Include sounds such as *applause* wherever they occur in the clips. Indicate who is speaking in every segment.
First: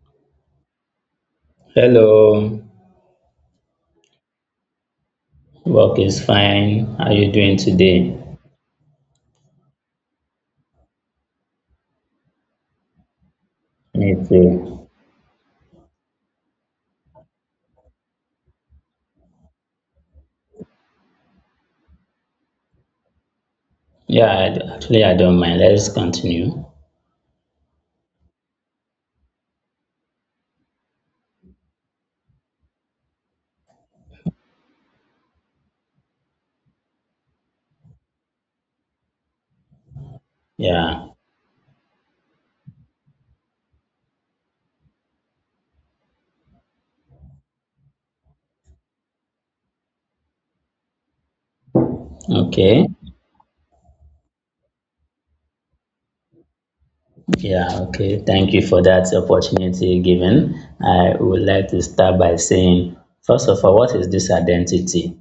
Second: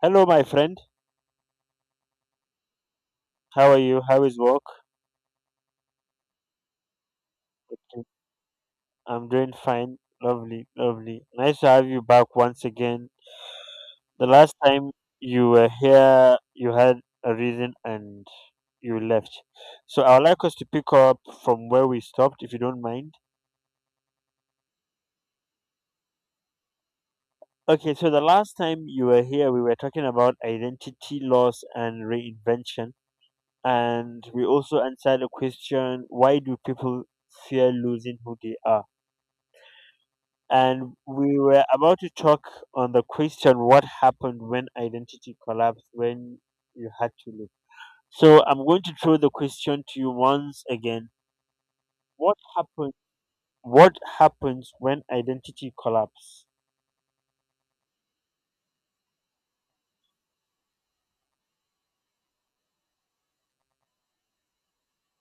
Speaker 1: Hello, my friend.
Speaker 2: Hello,
Speaker 1: How are you? How is work?
Speaker 2: work is fine. How are you doing
Speaker 1: Okay.
Speaker 2: today?
Speaker 1: I'm doing fine. Lovely, lovely. Nice to have you back once again.
Speaker 2: Me
Speaker 1: The last
Speaker 2: too.
Speaker 1: time you were here, you had a reason and you left. So I would like us to pick up from where we stopped, if you don't mind.
Speaker 2: Actually, I don't mind. Let's continue.
Speaker 1: Okay, so the last time you were here, we were talking about identity loss and reinvention. And we also answered a question: why do people fear losing who they are? And
Speaker 2: Yeah,
Speaker 1: we were about to talk on the question: what happened when identity collapsed, when you had to leave. So I'm going to throw the question to you once again: what
Speaker 2: okay.
Speaker 1: happened? What happens when identity collapse?
Speaker 2: Yeah, okay. Thank you for that opportunity given. I would like to start by saying, first of all, what is this identity?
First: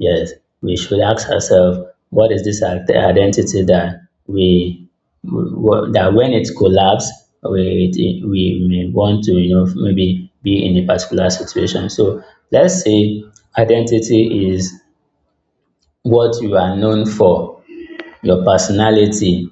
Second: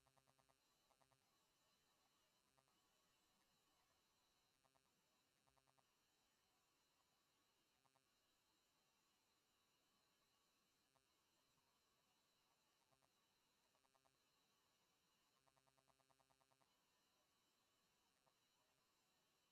Speaker 2: Yes, we should ask ourselves, what is this identity that we, that when it collapse, we may want to, maybe be in a particular situation. So let's say identity is what you are known for, your personality,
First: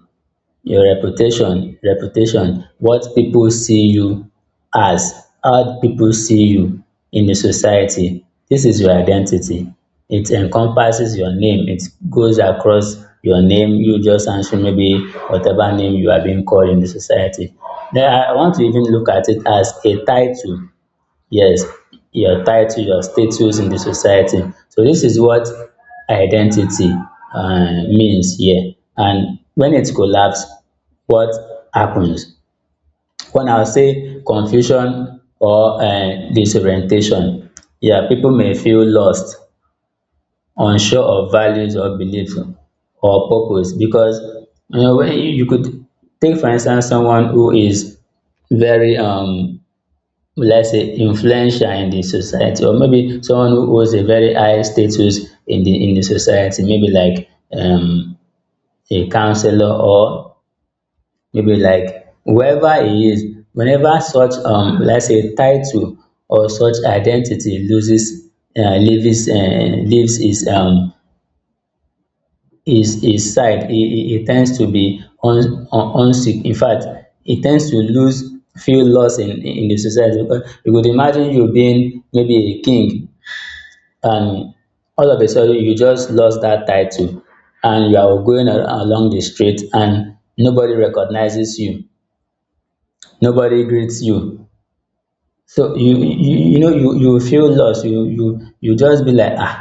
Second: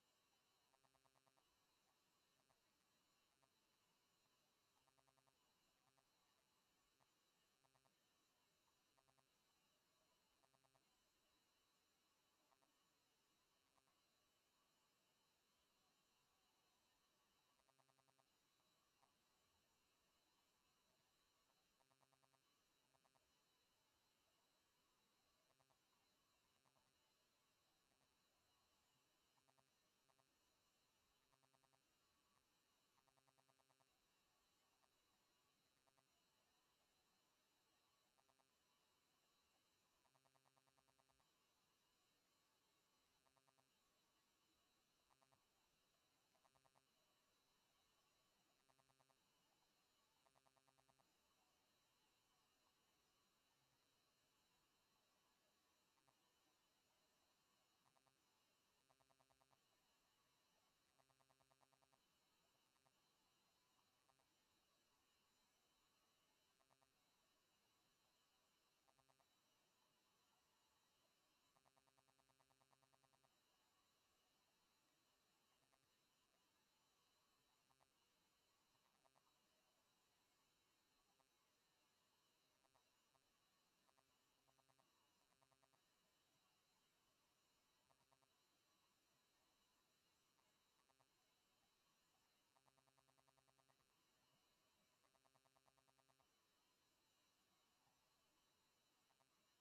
Speaker 2: your reputation, what people see you as, how people see you in the society. This is your identity. It encompasses your name. It goes across your name. You just answer maybe whatever name you are being called in the society. Then I want to even look at it as a title. Yes, your title, your status in the society. So this is what identity means here. And when it collapse, what happens? One, I'll say confusion or disorientation. Yeah, people may feel lost, unsure of values or belief or purpose. Because you know, when you could take for instance someone who is very let's say influential in the society, or maybe someone who holds a very high status in the society, maybe like um, a counselor or maybe like whoever he is. Whenever such let's say title or such identity loses, leaves, leaves his um his side, he tends to be un un unsick. In fact, he tends to lose feel lost in the society. Because you could imagine you being maybe a king, and all of a sudden you just lost that title, and you are going along the street and nobody recognizes you, nobody greets you. So you feel lost. You just be like, ah,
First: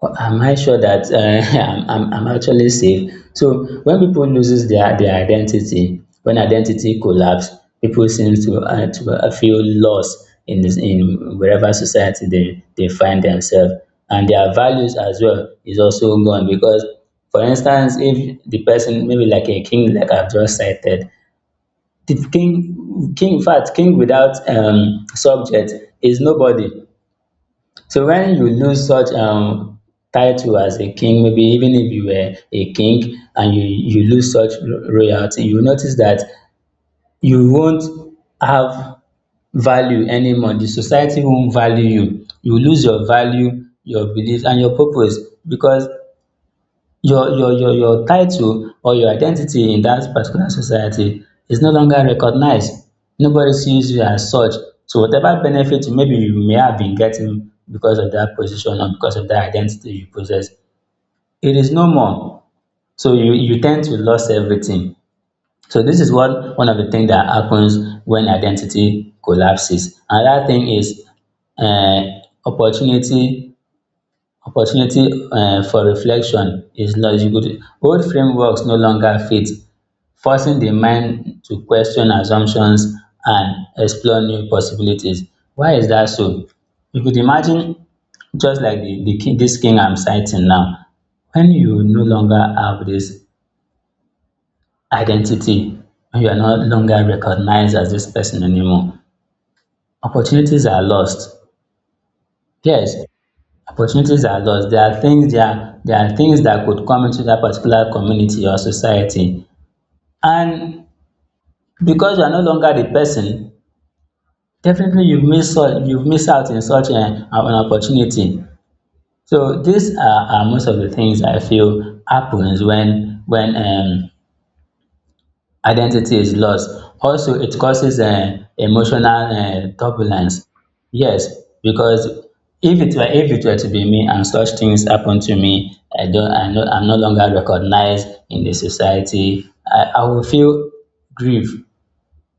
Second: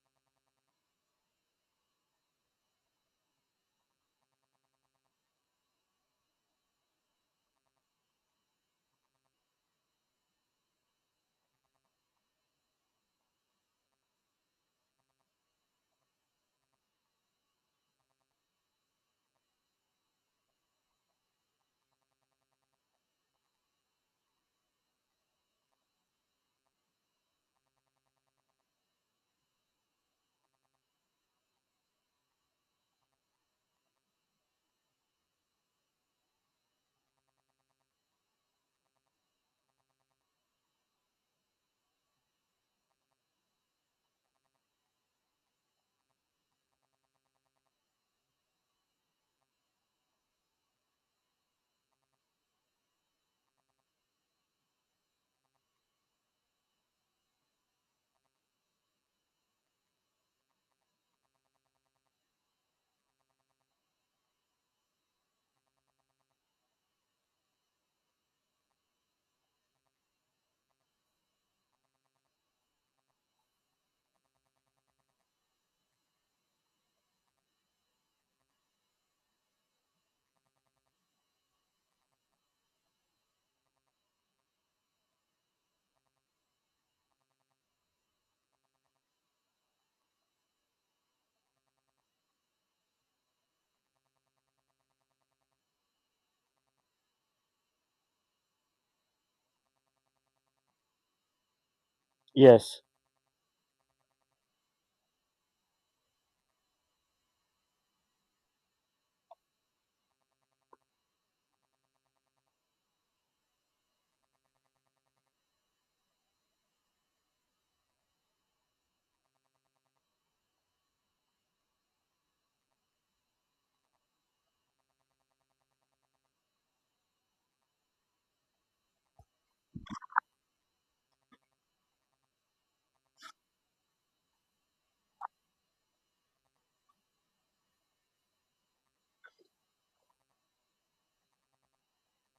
Speaker 2: well, am I sure that *laughs* I'm actually safe? So when people loses their identity, when identity collapse, people seem to, feel lost in in wherever society they find themselves, and their values as well is also gone. Because, for instance, if the person maybe like a king, like I've just cited, the king, in fact, king without subject is nobody. So when you lose such title as a king, maybe even if you were a king and you lose such royalty, you notice that you won't have value anymore. The society won't value you. You lose your value, your belief, and your purpose. Because your title or your identity in that particular society is no longer recognized. Nobody sees you as such. So whatever benefit maybe you may have been getting because of that position or because of that identity you possess, it is no more. So you tend to lose everything. So this is one of the things that happens when identity collapses. Another thing is um opportunity Opportunity for reflection is lost. Old frameworks no longer fit, forcing the mind to question assumptions and explore new possibilities. Why is that so? You could imagine, just like the king, this king I'm citing now, when you no longer have this identity, when you are no longer recognized as this person anymore, opportunities are lost.
Speaker 1: Yes.
Speaker 2: Yes, opportunities are lost. There are things that could come into that particular community or society, and because you are no longer the person, definitely you have miss out you miss out in such an opportunity. So these are most of the things I feel happens when identity is lost. Also, it causes emotional turbulence. Yes, because if it were to be me and such things happen to me, I'm no longer recognized in the society. I will feel grief.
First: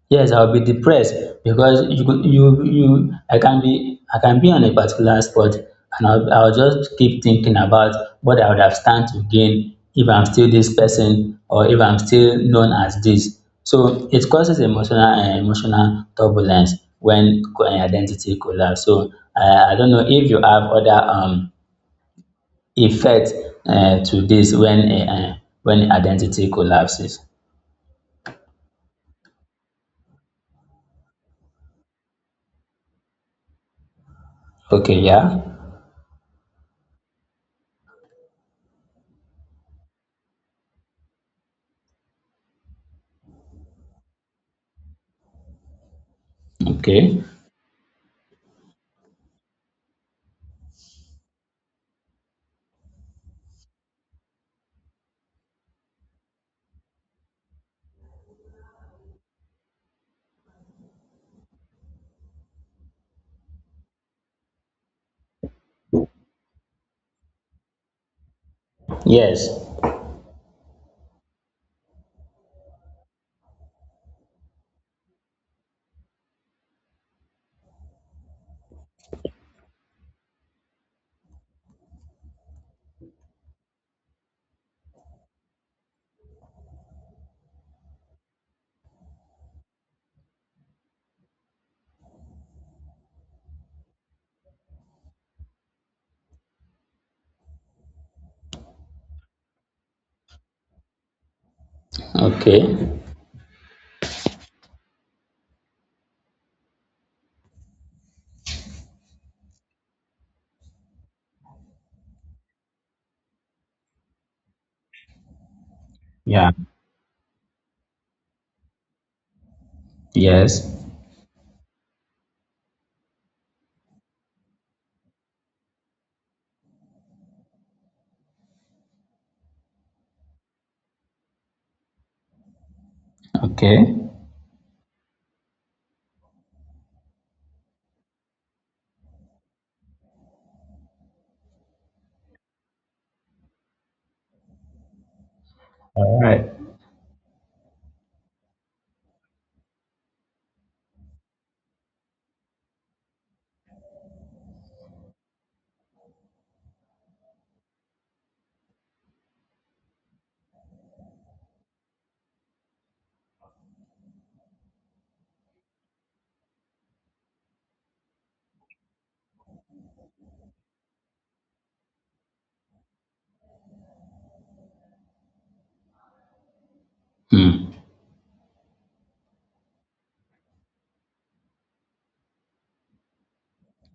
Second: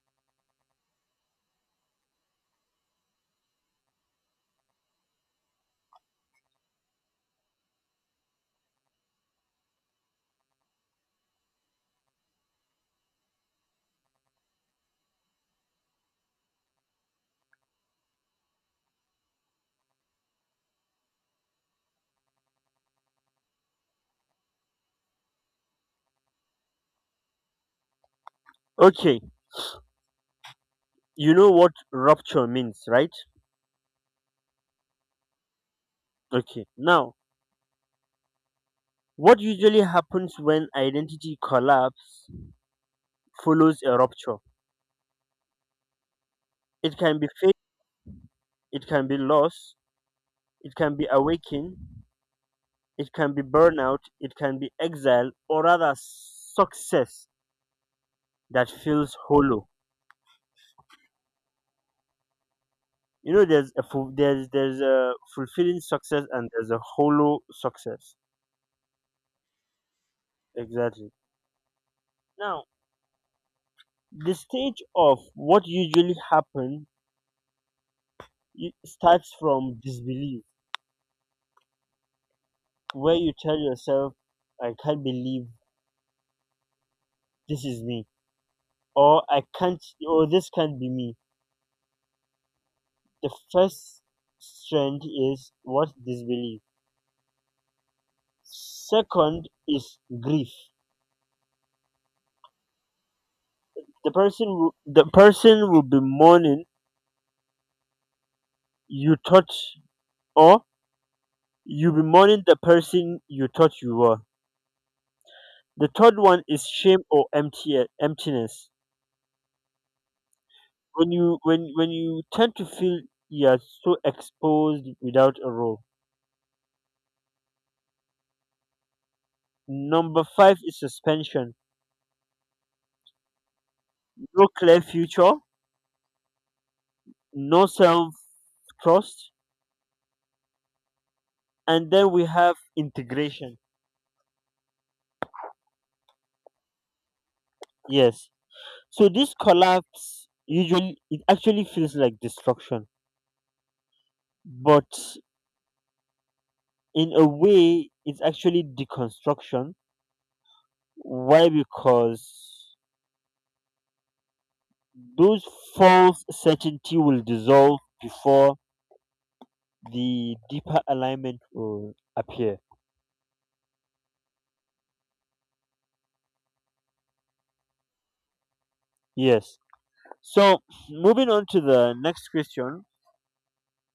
Speaker 2: Yes, I'll be depressed. Because you could you you I can be on a particular spot and I'll just keep thinking about what I would have stand to gain if I'm still this person or if I'm still known as this. So it causes emotional turbulence when identity collapse. So I don't know if you have other effect to this when identity collapses.
Speaker 1: Okay, you know what rupture means, right?
Speaker 2: Okay, yeah.
Speaker 1: Okay. Now, what usually happens when identity collapse follows a rupture. It can
Speaker 2: Okay.
Speaker 1: be faith, it can be loss, it can be awakening, it can be burnout, it can be exile, or rather success that feels hollow. You know, there's a fulfilling success and there's a hollow success.
Speaker 2: Yes.
Speaker 1: Exactly. Now, the stage of what usually happens starts from disbelief, where you tell yourself, "I can't believe this is me," or "I can't," or "This can't be me." The first strand is what disbelief. Second is grief.
Speaker 2: Okay.
Speaker 1: The person will be mourning you thought or you be mourning the person you thought you were. The third one
Speaker 2: Yeah.
Speaker 1: is shame or empty emptiness.
Speaker 2: Yes.
Speaker 1: When you tend to feel you are so exposed without a role. Number five is suspension.
Speaker 2: Okay.
Speaker 1: No clear future, no self trust, and then we have integration.
Speaker 2: All right.
Speaker 1: Yes. So this collapse usually, it actually feels like destruction, but in a way it's actually deconstruction. Why? Because those false certainty will dissolve before the deeper alignment will appear.
Speaker 2: Hmm.
Speaker 1: Yes. So, moving on to the next question:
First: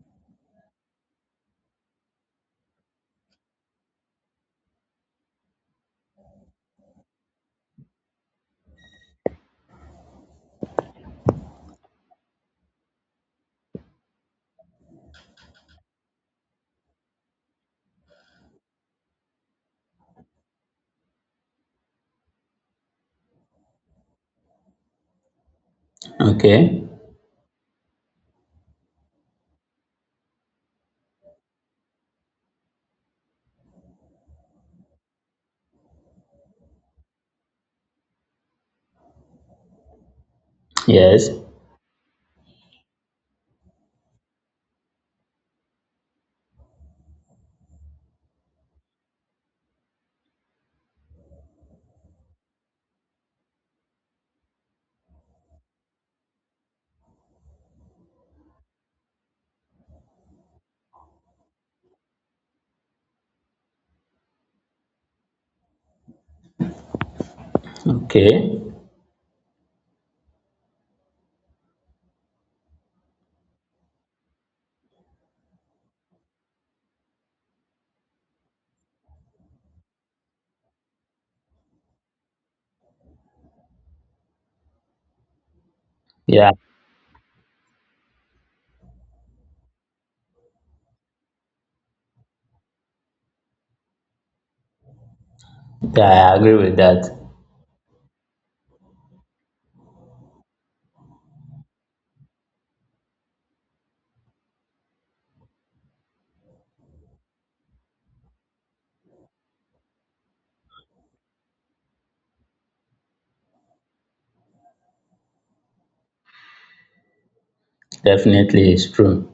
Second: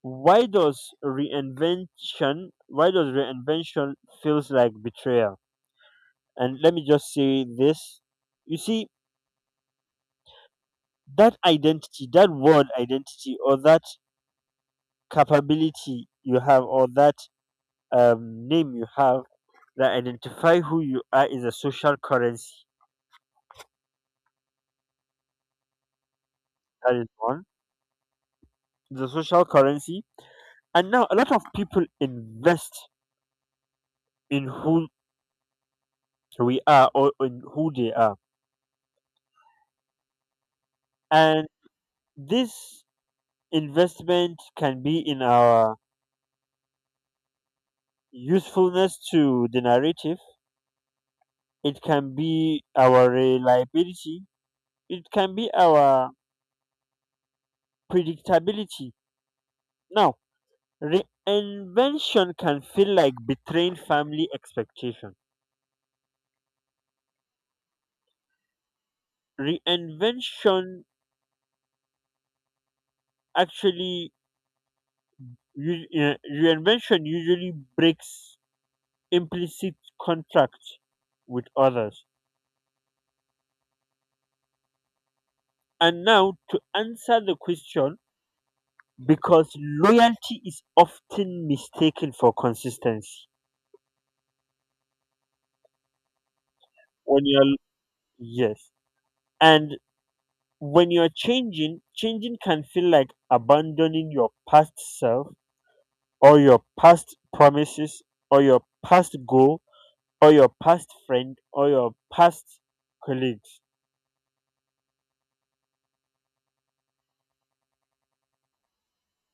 Speaker 1: why does reinvention feels like betrayal? And let me just say this. You see, that identity, that word identity, or that capability you have, or that name you have that identify who you are is a social currency.
Speaker 2: Okay.
Speaker 1: That is one: the social currency. And now a lot of people invest in who we are, or in who they are.
Speaker 2: Yes.
Speaker 1: And this investment can be in our usefulness to the narrative, it can be our reliability, it can be our predictability. Now, reinvention can feel like betraying family expectation.
Speaker 2: Okay.
Speaker 1: Reinvention actually u- uh, reinvention usually breaks implicit contract with others. And now,
Speaker 2: Yeah.
Speaker 1: to answer the question: because loyalty is often mistaken for consistency.
Speaker 2: Yeah, I agree with that.
Speaker 1: When you're yes and when you're changing, changing can feel like abandoning your past self, or your past promises, or your past goal, or your past friend, or your past colleagues.
Speaker 2: Definitely, it's true.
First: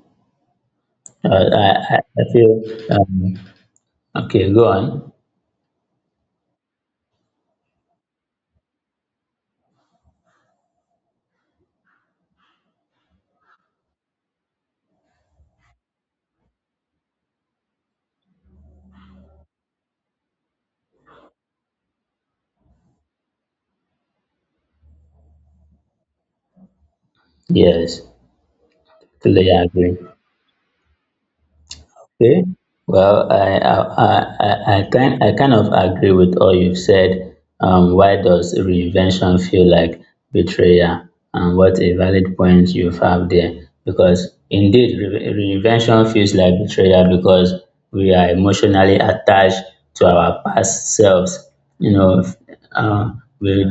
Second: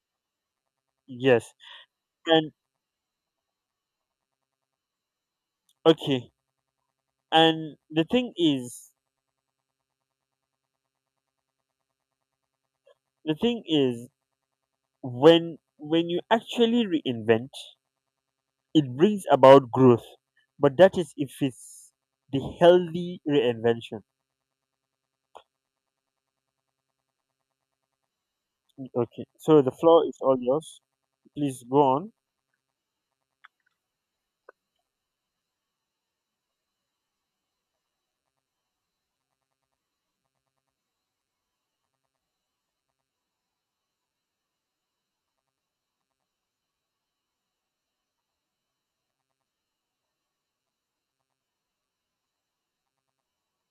Speaker 1: Yes.
Speaker 2: Uh, I I feel.
Speaker 1: And
Speaker 2: Um, okay. Go on.
Speaker 1: okay, and the thing is, when you actually reinvent, it brings about growth, but that is if it's the healthy reinvention.
Speaker 2: Yes.
Speaker 1: Okay,
Speaker 2: Totally
Speaker 1: so the
Speaker 2: agree.
Speaker 1: floor is all yours. Please go on.
Speaker 2: Okay. Well, I kind of agree with all you've said. Why does reinvention feel like betrayal? And what a valid point you've have there. Because indeed, reinvention feels like betrayal because we are emotionally attached to our past selves. You know, f- uh, we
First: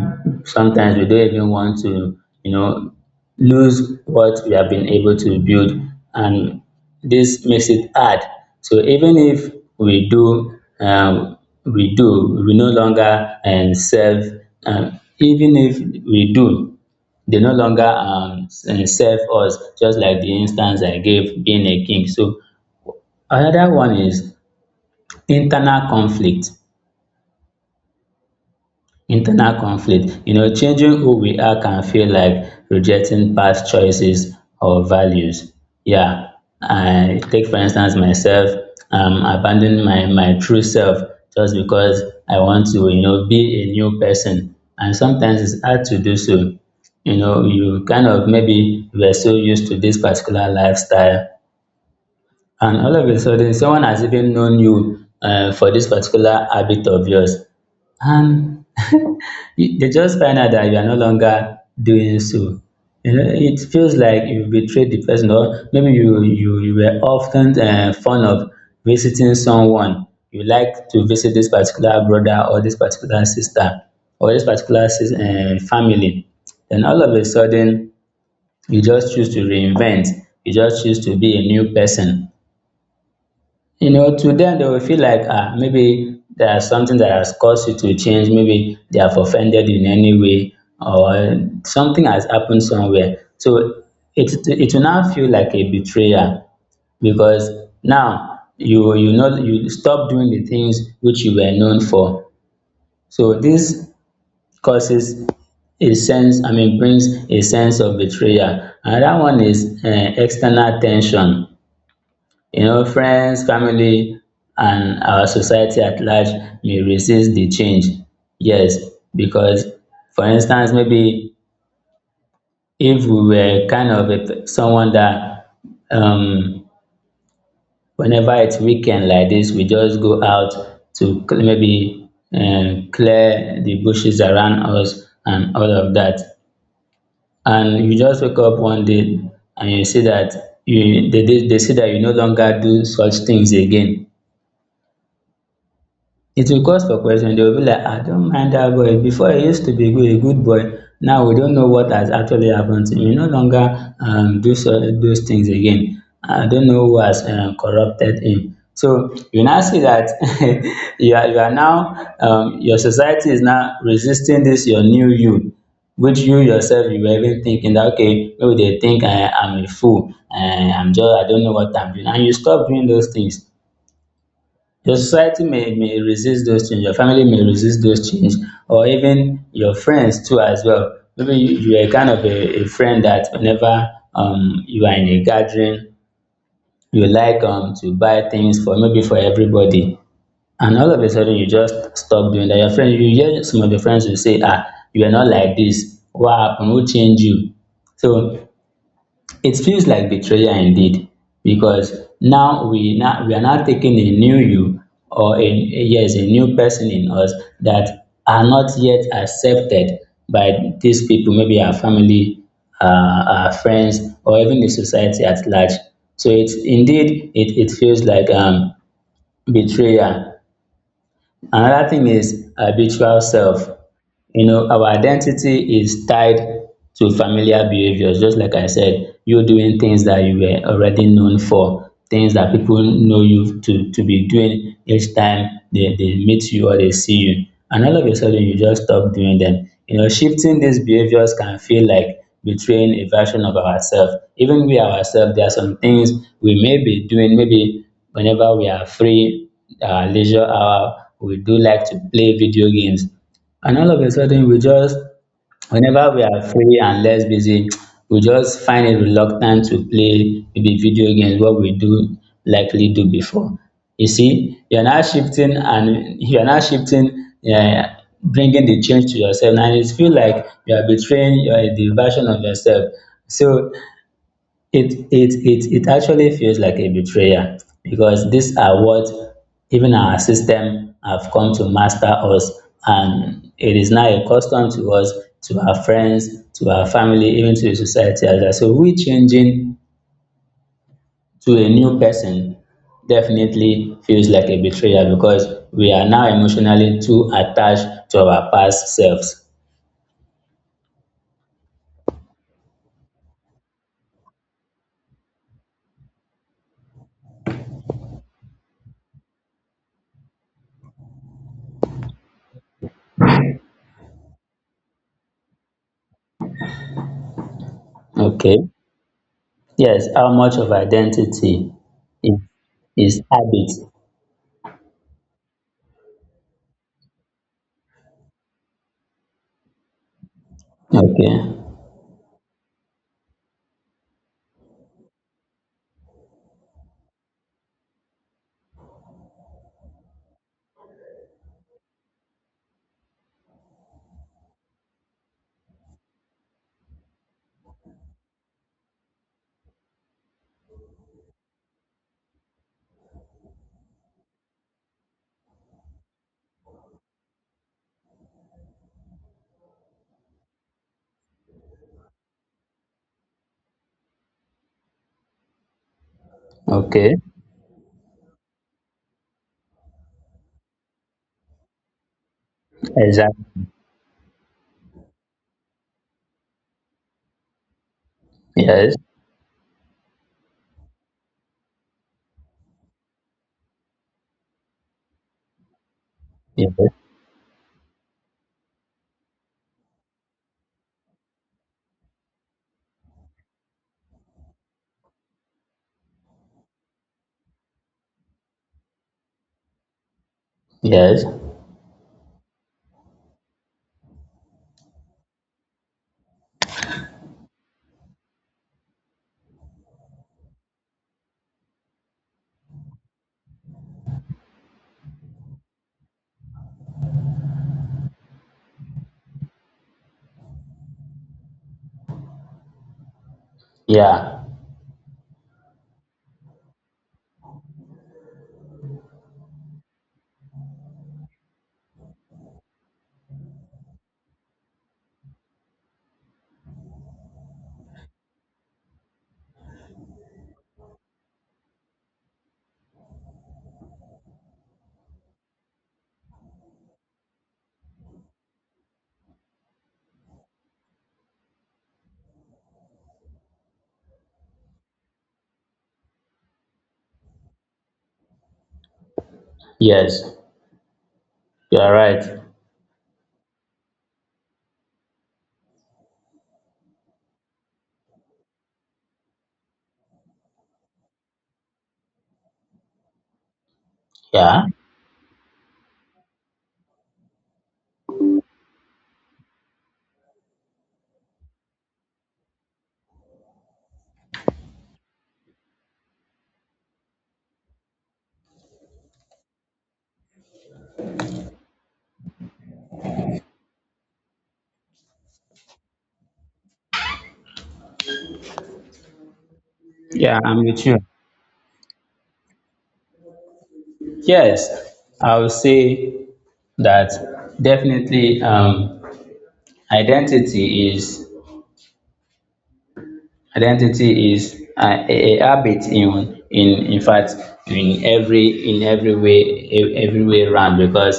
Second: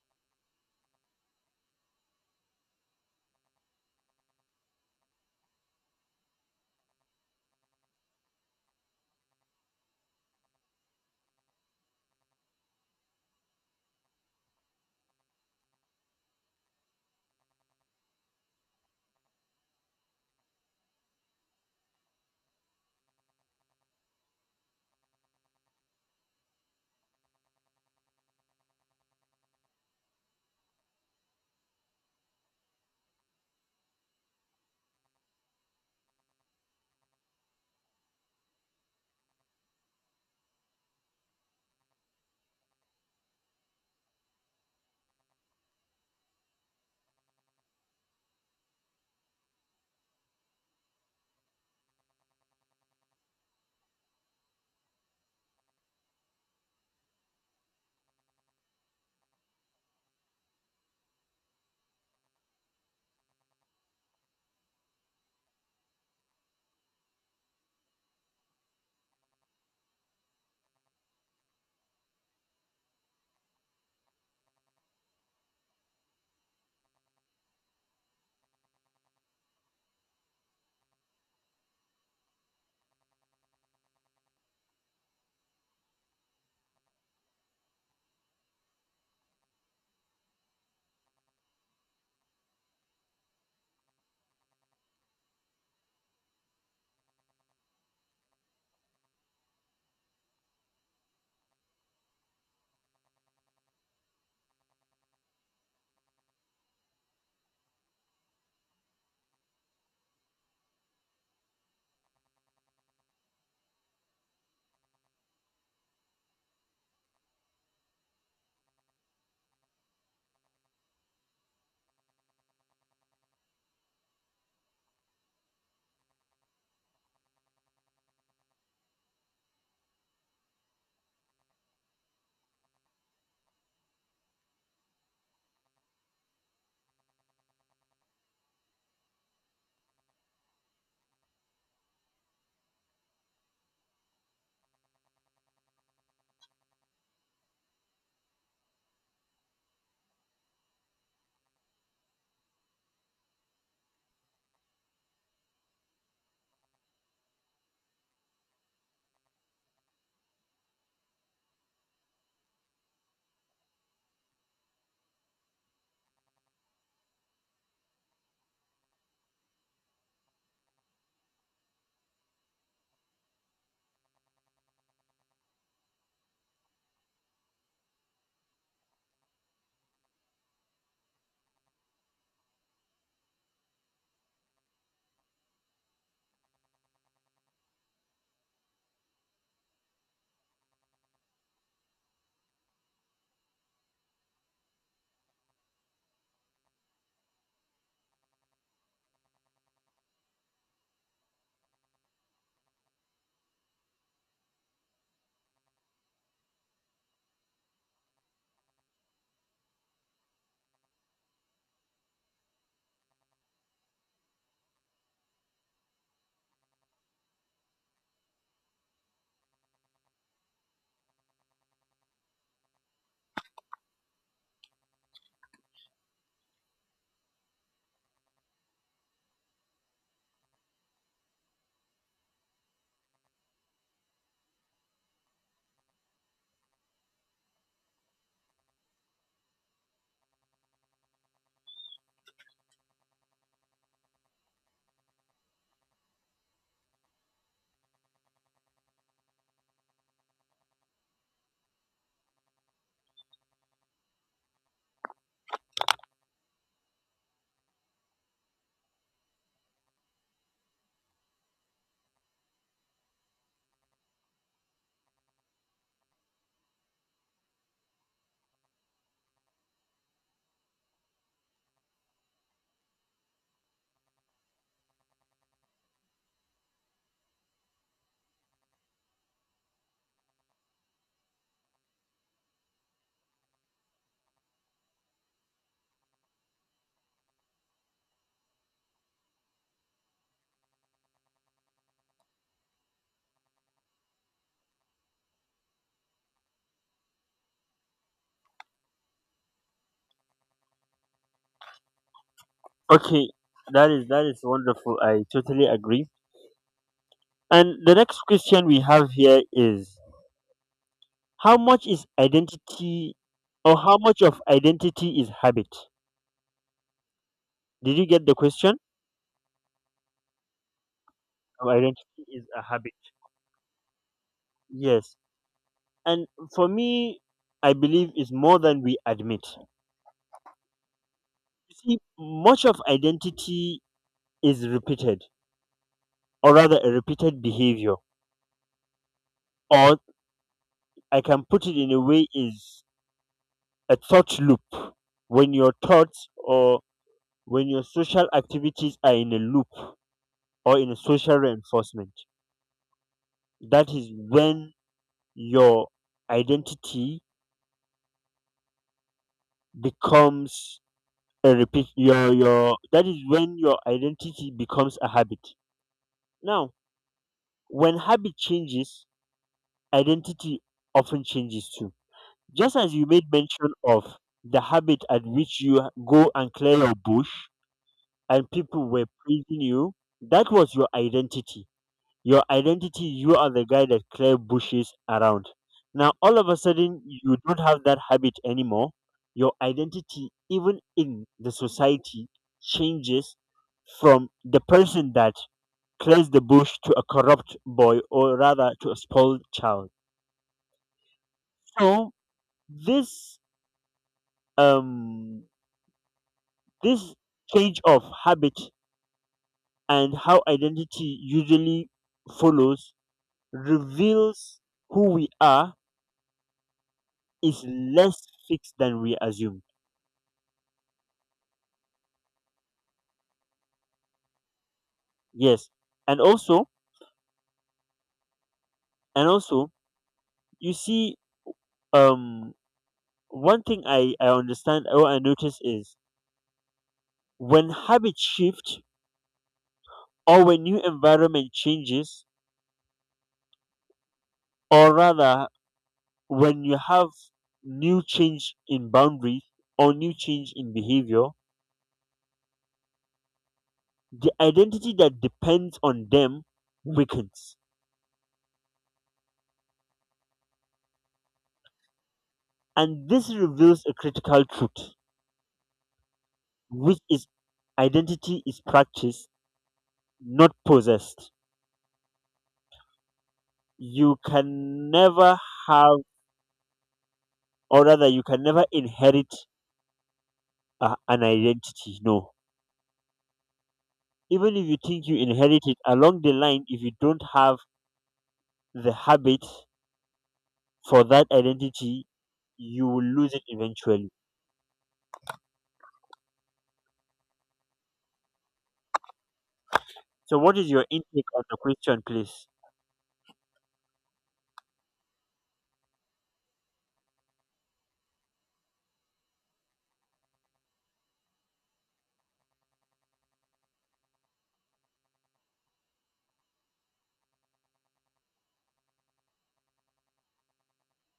Speaker 2: sometimes we don't even want to, you know, lose what we have been able to build, and this makes it hard. So even if we do, we do, we no longer serve, even if we do, they no longer serve us, just like the instance I gave being a king. So another one is internal conflict. Internal conflict, you know, changing who we are can feel like rejecting past choices or values. Yeah, I take for instance myself, abandoning my true self just because I want to, be a new person. And sometimes it's hard to do so. You know, you kind of, maybe you are so used to this particular lifestyle, and all of a sudden, someone has even known you for this particular habit of yours, and *laughs* they just find out that you are no longer doing so. You know, it feels like you betrayed the person. Or maybe you were often fond of visiting someone. You like to visit this particular brother or this particular sister or this particular family. Then all of a sudden, you just choose to reinvent. You just choose to be a new person. You know, to them they will feel like, ah, maybe there is something that has caused you to change, maybe they have offended you in any way, or something has happened somewhere. So it will now feel like a betrayal, because now you know you stop doing the things which you were known for. So this causes a sense, I mean brings a sense of betrayal. Another one is external ten sion. You know, friends, family, and our society at large may resist the change. Yes, because for instance, maybe if we were kind of a, someone that um, whenever it's weekend like this, we just go out to cl- maybe clear the bushes around us and all of that. And you just wake up one day and you see that they see that you no longer do such things again. It will cause for question. They will be like, I don't mind that boy. Before he used to be good, a good boy. Now we don't know what has actually happened to him. He no longer do so, those things again. I don't know who has corrupted him. So you now see that *laughs* you are now your society is now resisting this your new you, which you yourself you were even thinking that, okay, maybe they think I am a fool, I am just, I don't know what I'm doing, and you stop doing those things. Your society may resist those change, your family may resist those change, or even your friends too as well. Maybe you are kind of a friend that whenever you are in a gathering, you like to buy things for maybe for everybody, and all of a sudden you just stop doing that. Your friend, you hear some of your friends will say, “Ah, you are not like this. What happened? Who changed you?” So it feels like betrayal indeed, because now we are now taking a new you, or a, yes, a new person in us that are not yet accepted by these people, maybe our family, our friends, or even the society at large. So it's indeed it feels like betrayal. Another thing is habitual self. You know, our identity is tied to familiar behaviors, just like I said, you doing things that you were already known for, things that people know you to be doing each time they meet you or they see you. And all of a sudden, you just stop doing them. You know, shifting these behaviors can feel like betraying a version of ourselves. Even we ourselves, there are some things we may be doing, maybe whenever we are free, our leisure hour, we do like to play video games. And all of a sudden, we just, whenever we are free and less busy, *tsk* we just find it reluctant to play maybe video games, what we do likely do before. You see, you're now shifting and you're now shifting, yeah, bringing the change to yourself, and it feels like you are betraying the version of yourself. So it actually feels like a betrayal, because these are what even our system have come to master us, and it is now a custom to us, to our friends, to our family, even to the society as well. So we changing to a new person definitely feels like a betrayal, because we are now emotionally too attached to our past selves.
Speaker 1: Okay, that is wonderful. I totally agree. And the next question we have here is: how much is identity, or how much of identity is habit? Did you get the
Speaker 2: Okay.
Speaker 1: question?
Speaker 2: Yes, how much of
Speaker 1: Of
Speaker 2: identity
Speaker 1: identity
Speaker 2: is
Speaker 1: is a habit.
Speaker 2: is habit.
Speaker 1: Yes. And for me, I believe is more than we admit.
Speaker 2: Okay.
Speaker 1: You see, much of identity is repeated, or rather a repeated behavior. Or I can put it in a way is a thought loop. When your thoughts, or when your social activities are in a loop, or in a social reinforcement, that is when your identity becomes a repeat your that is when your identity becomes a habit. Now,
Speaker 2: Okay,
Speaker 1: when habit changes, identity often changes too, just as you made
Speaker 2: exactly.
Speaker 1: mention of: the habit at which you go and clear your bush and people
Speaker 2: Yes,
Speaker 1: were praising you, that was your identity. Your identity, you are the guy that clear bushes around. Now all of a
Speaker 2: yes,
Speaker 1: sudden you don't have that habit anymore. Your identity even in the society changes from the person that clears the bush to a corrupt boy, or rather to a spoiled child.
Speaker 2: yes,
Speaker 1: So this um this change of habit, and how identity usually follows, reveals who we are is less fixed than we assumed.
Speaker 2: yeah,
Speaker 1: Yes. And also and also, you see, um one thing I understand or I notice is: when habit shift, or when new environment changes, or rather when you have new change in boundaries, or new change in behavior, the identity that depends on them weakens.
Speaker 2: yes, you are right.
Speaker 1: And this reveals a critical truth, which is: identity is practice, not possessed. You
Speaker 2: Yeah,
Speaker 1: can never have, or rather, you can never inherit an identity. No. Even if you think you inherit it, along the line, if you don't have the habit for that identity, you will lose it eventually. So,
Speaker 2: yeah,
Speaker 1: what
Speaker 2: I'm
Speaker 1: is
Speaker 2: with
Speaker 1: your
Speaker 2: you.
Speaker 1: intake on the question, please?
Speaker 2: Yes, I will say that definitely identity is identity is a habit, in fact, in every way, every way around. Because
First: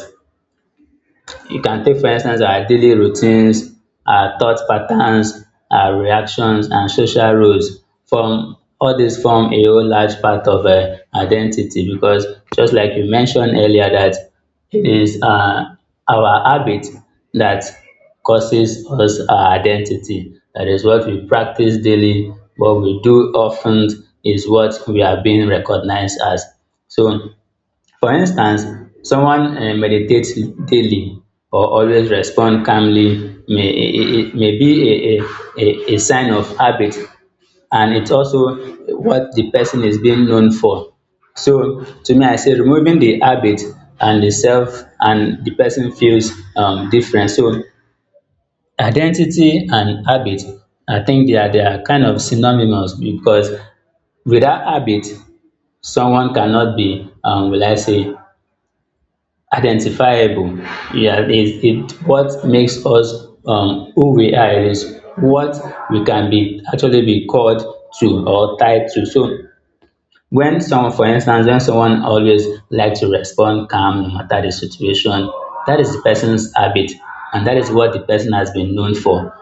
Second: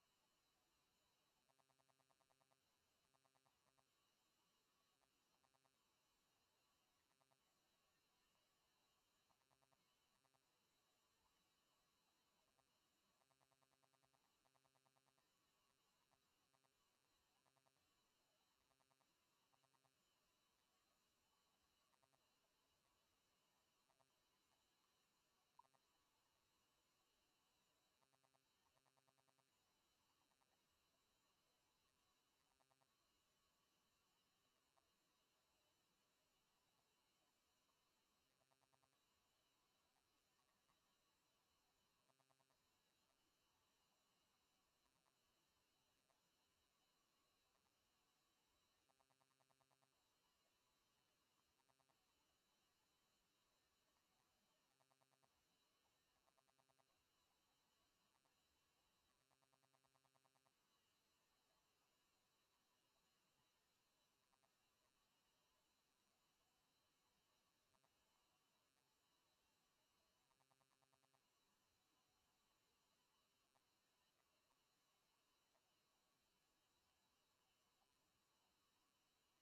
Speaker 2: you can take for instance our daily routines, our thought patterns, our reactions and social roles. From all these form a whole large part of identity, because just like you mentioned earlier that it is our habit that causes us our identity. That is what we practice daily, what we do often is what we are being recognized as. So for instance, someone meditates daily or always respond calmly may a a may be a sign of habit, and it's also what the person is being known for. So to me, I say removing the habit and the self and the person feels different. So identity and habit, I think they are kind of synonymous, because without habit, someone cannot be will I say identifiable. Yeah, it what makes us who we are. It is what we can be actually be called to or tied to. So when someone, for instance, when someone always likes to respond calm no matter the situation, that is the person's habit, and that is what the person has been known for,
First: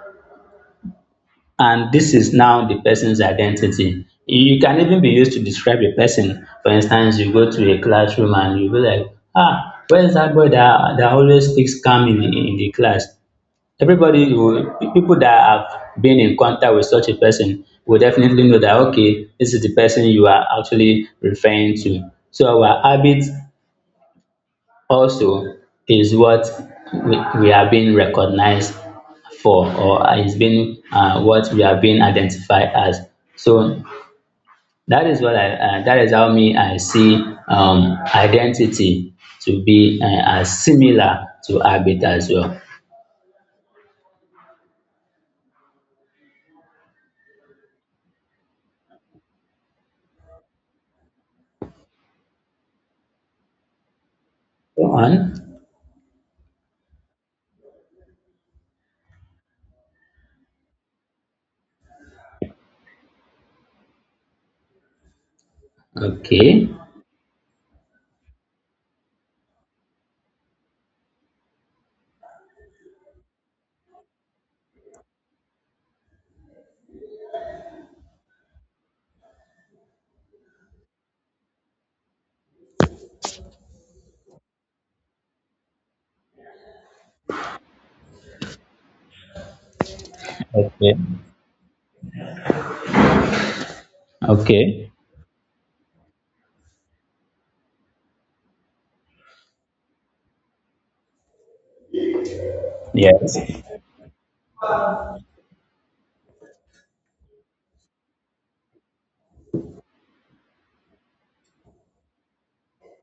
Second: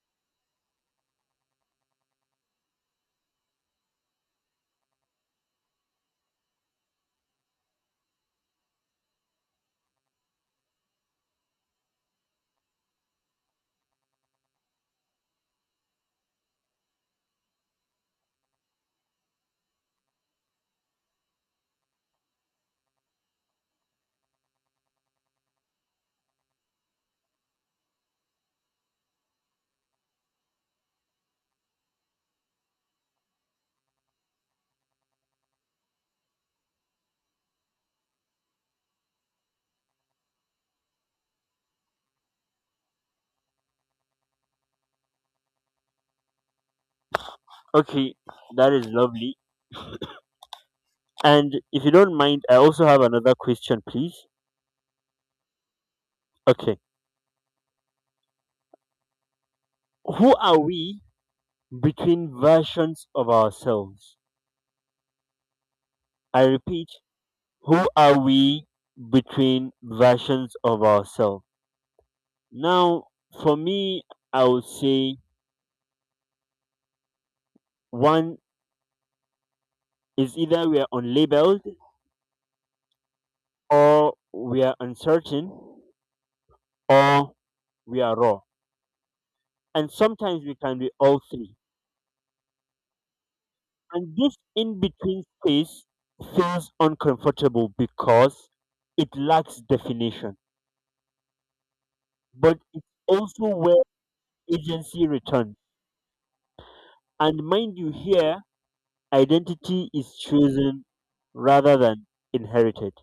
Speaker 2: and this is now the person's identity. You can even be used to describe a person. For instance, you go to a classroom and you be like, ah, where's that boy that always speaks calm in the class? People that have been in contact with such a person will definitely know that, okay, this is the person you are actually referring to. So our habits also is what we are being recognized for, or is being what we are being identified as. So that is how me I see identity to be as similar to habit as well.
Speaker 1: Okay, that is lovely. And if you don't mind, I also have another question, please.
Speaker 2: Go on.
Speaker 1: Okay. Who are we between versions of ourselves? I
Speaker 2: Okay.
Speaker 1: repeat: who are we between versions of ourselves? Now, for me, I would say one is either we are unlabeled, or we are uncertain, or we are raw. And sometimes we can be
Speaker 2: Okay.
Speaker 1: all three. And this in
Speaker 2: Okay.
Speaker 1: between space feels uncomfortable because it lacks definition. But it's
Speaker 2: Yes.
Speaker 1: also where agency returns. And mind you, here identity is chosen rather than inherited.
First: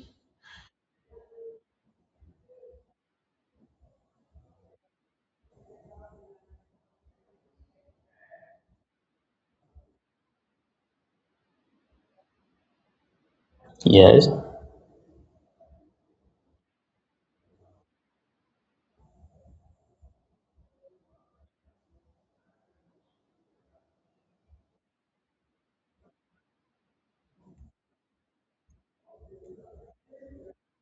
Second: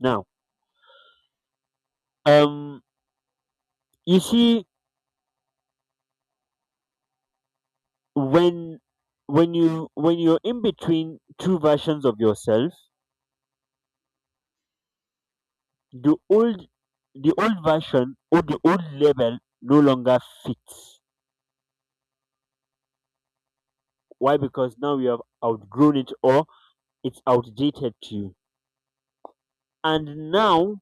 Speaker 1: Now, um you see, when when you're in between two versions of yourself,
Speaker 2: Yes.
Speaker 1: the old the old version, or the old label, no longer fits. Why? Because now you have outgrown it, or it's outdated to you. And now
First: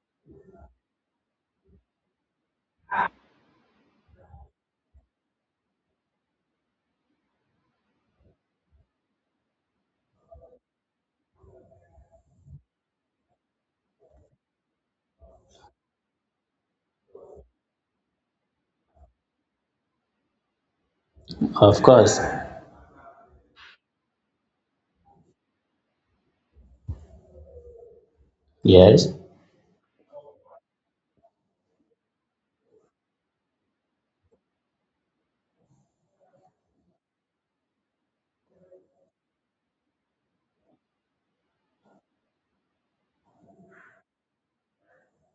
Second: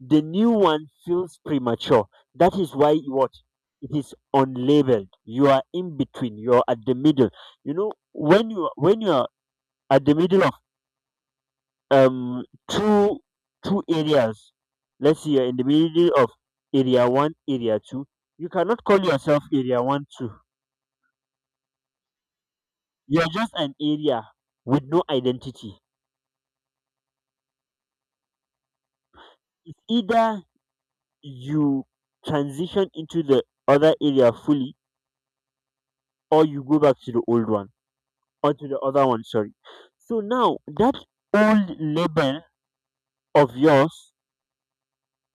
Speaker 1: the new one feels premature. That is why you what it is unlabeled. You are in between. You are at the middle. You know when you are at the middle of um two two areas. Let's say you're in the middle of area one, area two. You cannot call yourself area one two.
Speaker 2: Of course.
Speaker 1: You are just an area with no identity.
Speaker 2: Yes.
Speaker 1: It's either you transition into the other area fully, or you go back to the old one. Or to the other one, sorry. So now that old label of yours,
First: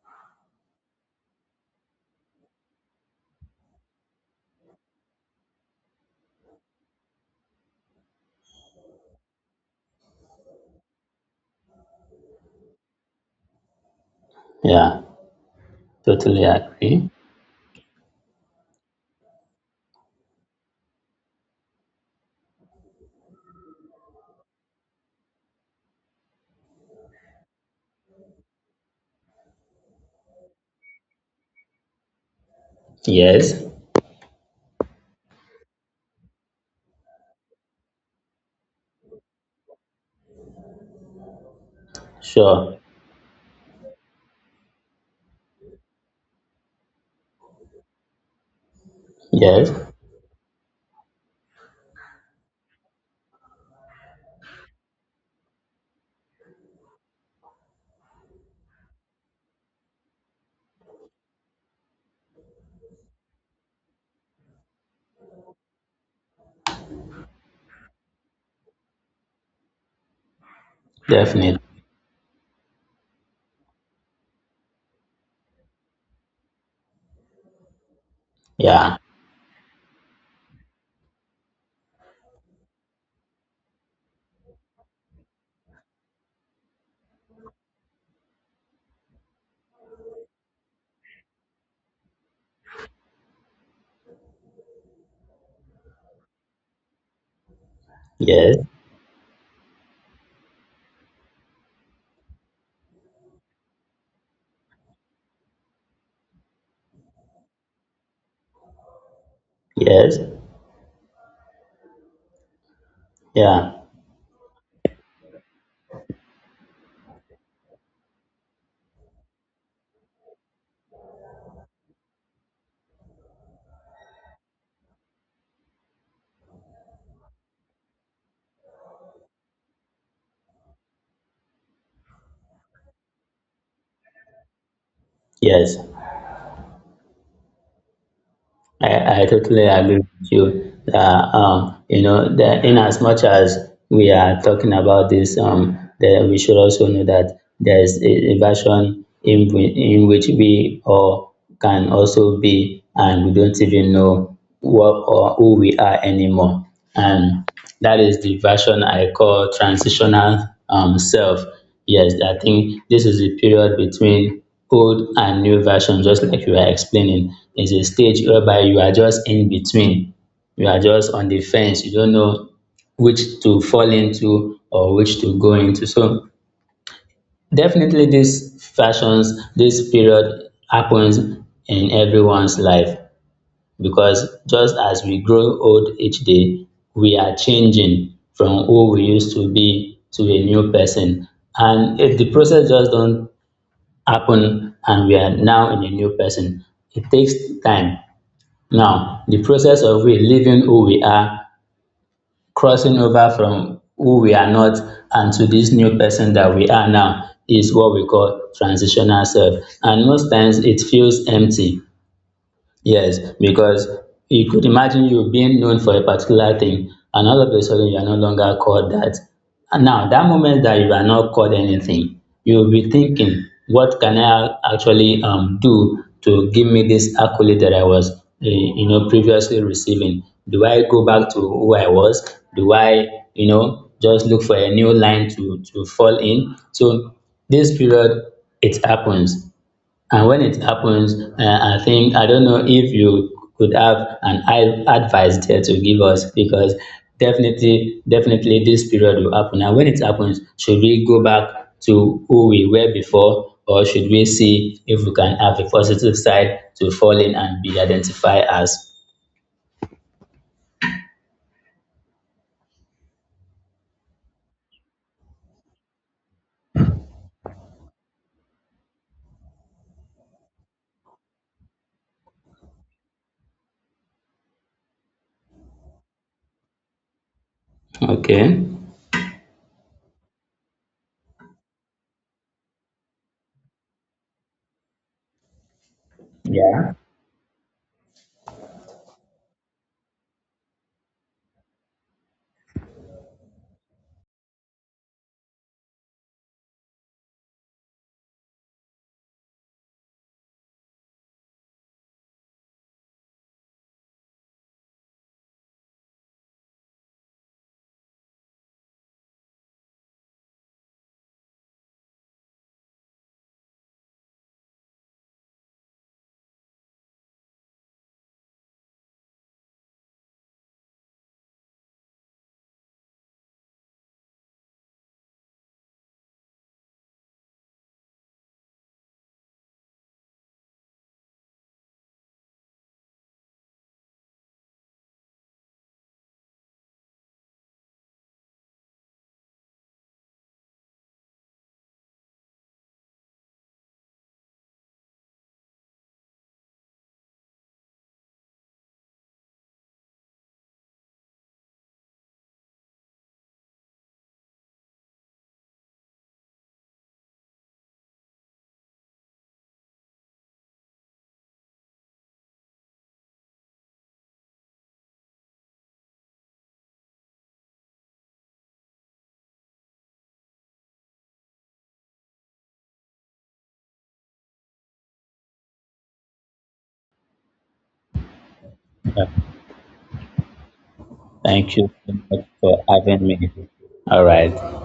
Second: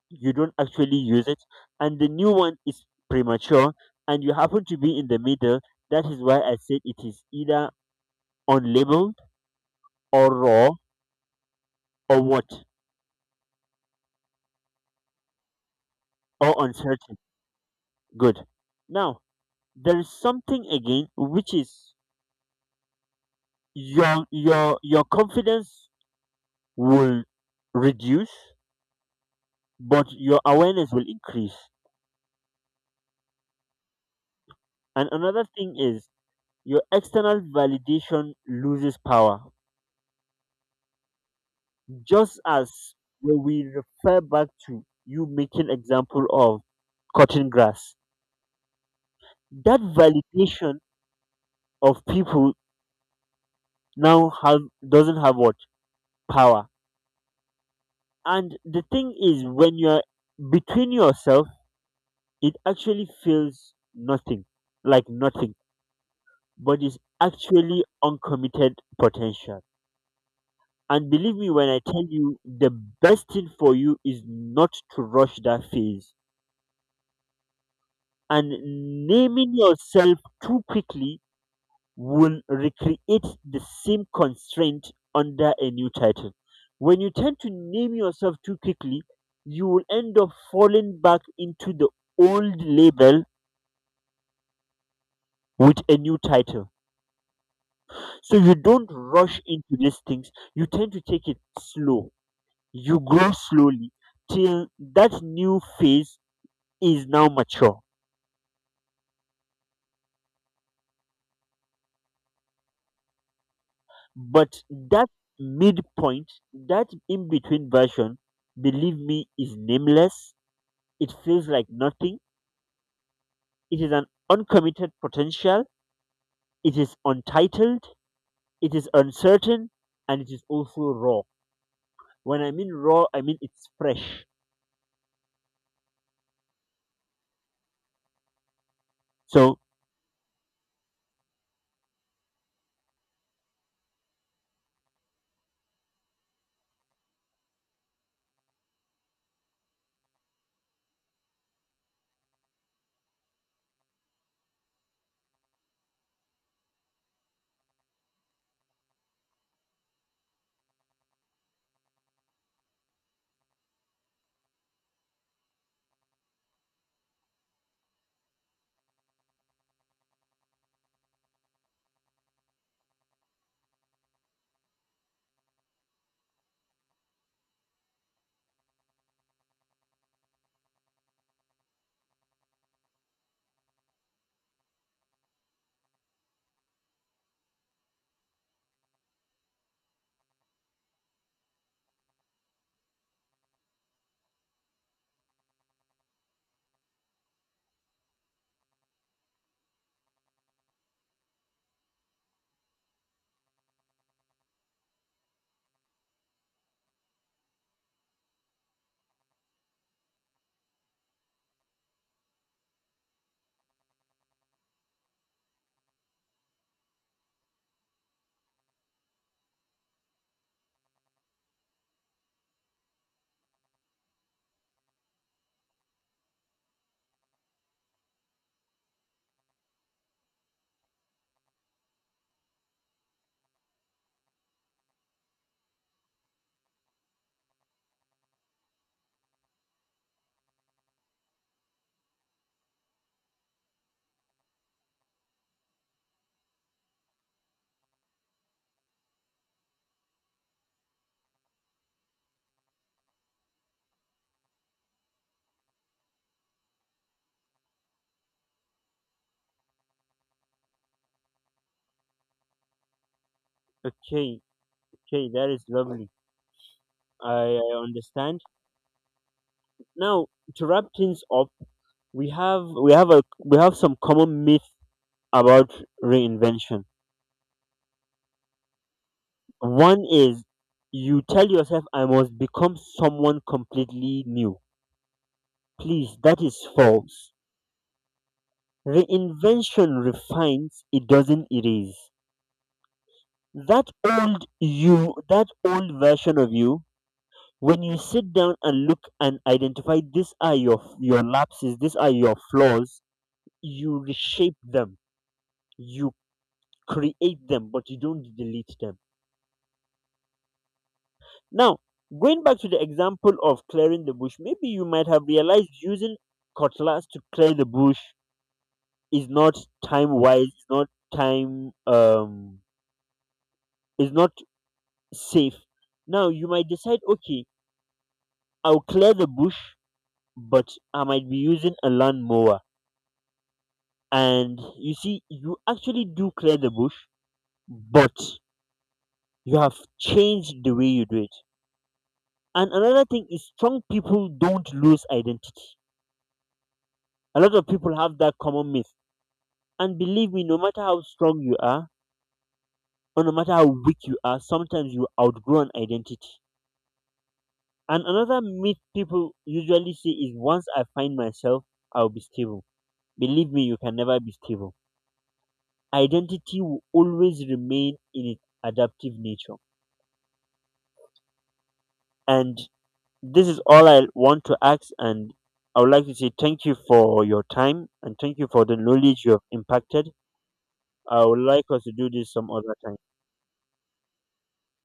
Speaker 1: you don't actually use it, and the new one is premature, and you happen to be in the middle. That is why I said it is either unlabeled, or raw, or what,
Speaker 2: Yeah. Totally
Speaker 1: or
Speaker 2: agree.
Speaker 1: uncertain. Good. Now there is something again, which is: your confidence will reduce, but your awareness will increase.
Speaker 2: Yes.
Speaker 1: And another thing is your external validation loses power. Just
Speaker 2: Sure.
Speaker 1: as when we refer back to you making example of cutting grass,
Speaker 2: Yes.
Speaker 1: that validation of people now have doesn't have what power. And the thing is, when you're between yourself, it actually feels nothing, like nothing, but it's actually uncommitted potential. And believe me
Speaker 2: Definitely.
Speaker 1: when I tell you, the best thing for you is not to rush that phase,
Speaker 2: Yeah.
Speaker 1: and naming yourself too quickly will recreate the same constraint under a new title. When you tend to name yourself too quickly, you will end up falling back into the old label with a new title. So you
Speaker 2: Yes.
Speaker 1: don't rush into these things. You tend to take it slow. You grow slowly till that new phase is now mature.
Speaker 2: Yes. Yeah.
Speaker 1: But that midpoint, that in between version, believe me, is nameless. It feels like nothing. It is an uncommitted potential. It is untitled. It is uncertain. And it is also raw. When I mean raw, I mean it's fresh.
Speaker 2: Yes. I
Speaker 1: So,
Speaker 2: totally agree with you that you know that in as much as we are talking about this, that we should also know that there is a version in which we all can also be, and we don't even know what or who we are anymore. And that is the version I call transitional self. Yes, I think this is the period between old and new version, just like you are explaining. It's a stage whereby you are just in between. You are just on the fence. You don't know which to fall into or which to go into. So definitely these fashions, this period happens in everyone's life, because just as we grow old each day, we are changing from who we used to be to a new person. And if the process just don't happen and we are now in a new person, it takes time. Now, the process of we leaving who we are, crossing over from who we are not, and to this new person that we are now is what we call transitional self. And most times it feels empty. Yes, because you could imagine you being known for a particular thing, and all of a sudden you are no longer called that. And now, that moment that you are not called anything, you will be thinking, what can I actually do to give me this accolade that I was, previously receiving? Do I go back to who I was? Do I, just look for a new line to fall in? So this period, it happens. And when it happens, I think, I don't know if you could have an advice there to give us, because definitely, definitely this period will happen. And when it happens, should we go back to who we were before, or should we see if we can have a positive side to fall in and be identified as?
Speaker 1: okay, okay, that is lovely. I understand. Now, to wrap things up, we have some common myth about reinvention.
Speaker 2: Okay.
Speaker 1: One is you tell yourself, I must become someone completely new. Please, that is
Speaker 2: Yeah.
Speaker 1: false. Reinvention refines, it doesn't erase. That old you, that old version of you, when you sit down and look and identify these are your lapses, these are your flaws, you reshape them, you create them, but you don't delete them. Now, going back to the example of clearing the bush, maybe you might have realized using cutlass to clear the bush is not time wise, is not time is not safe. Now you might decide, okay, I'll clear the bush, but I might be using a lawnmower. And you see, you actually do clear the bush, but you have changed the way you do it. And another thing is: strong people don't lose identity. A lot of people have that common myth. And believe me, no matter how strong you are, or no matter how weak you are, sometimes you outgrow an identity. And another myth people usually say is: once I find myself, I'll be stable. Believe me, you can never be stable. Identity will always remain in its adaptive nature. And this is all I want to ask. And I would like to say thank you for your time, and thank you for the knowledge you have impacted. I would like
Speaker 2: Thank
Speaker 1: us
Speaker 2: you
Speaker 1: to do
Speaker 2: so
Speaker 1: this
Speaker 2: much
Speaker 1: some other
Speaker 2: for
Speaker 1: time.
Speaker 2: having me. All right.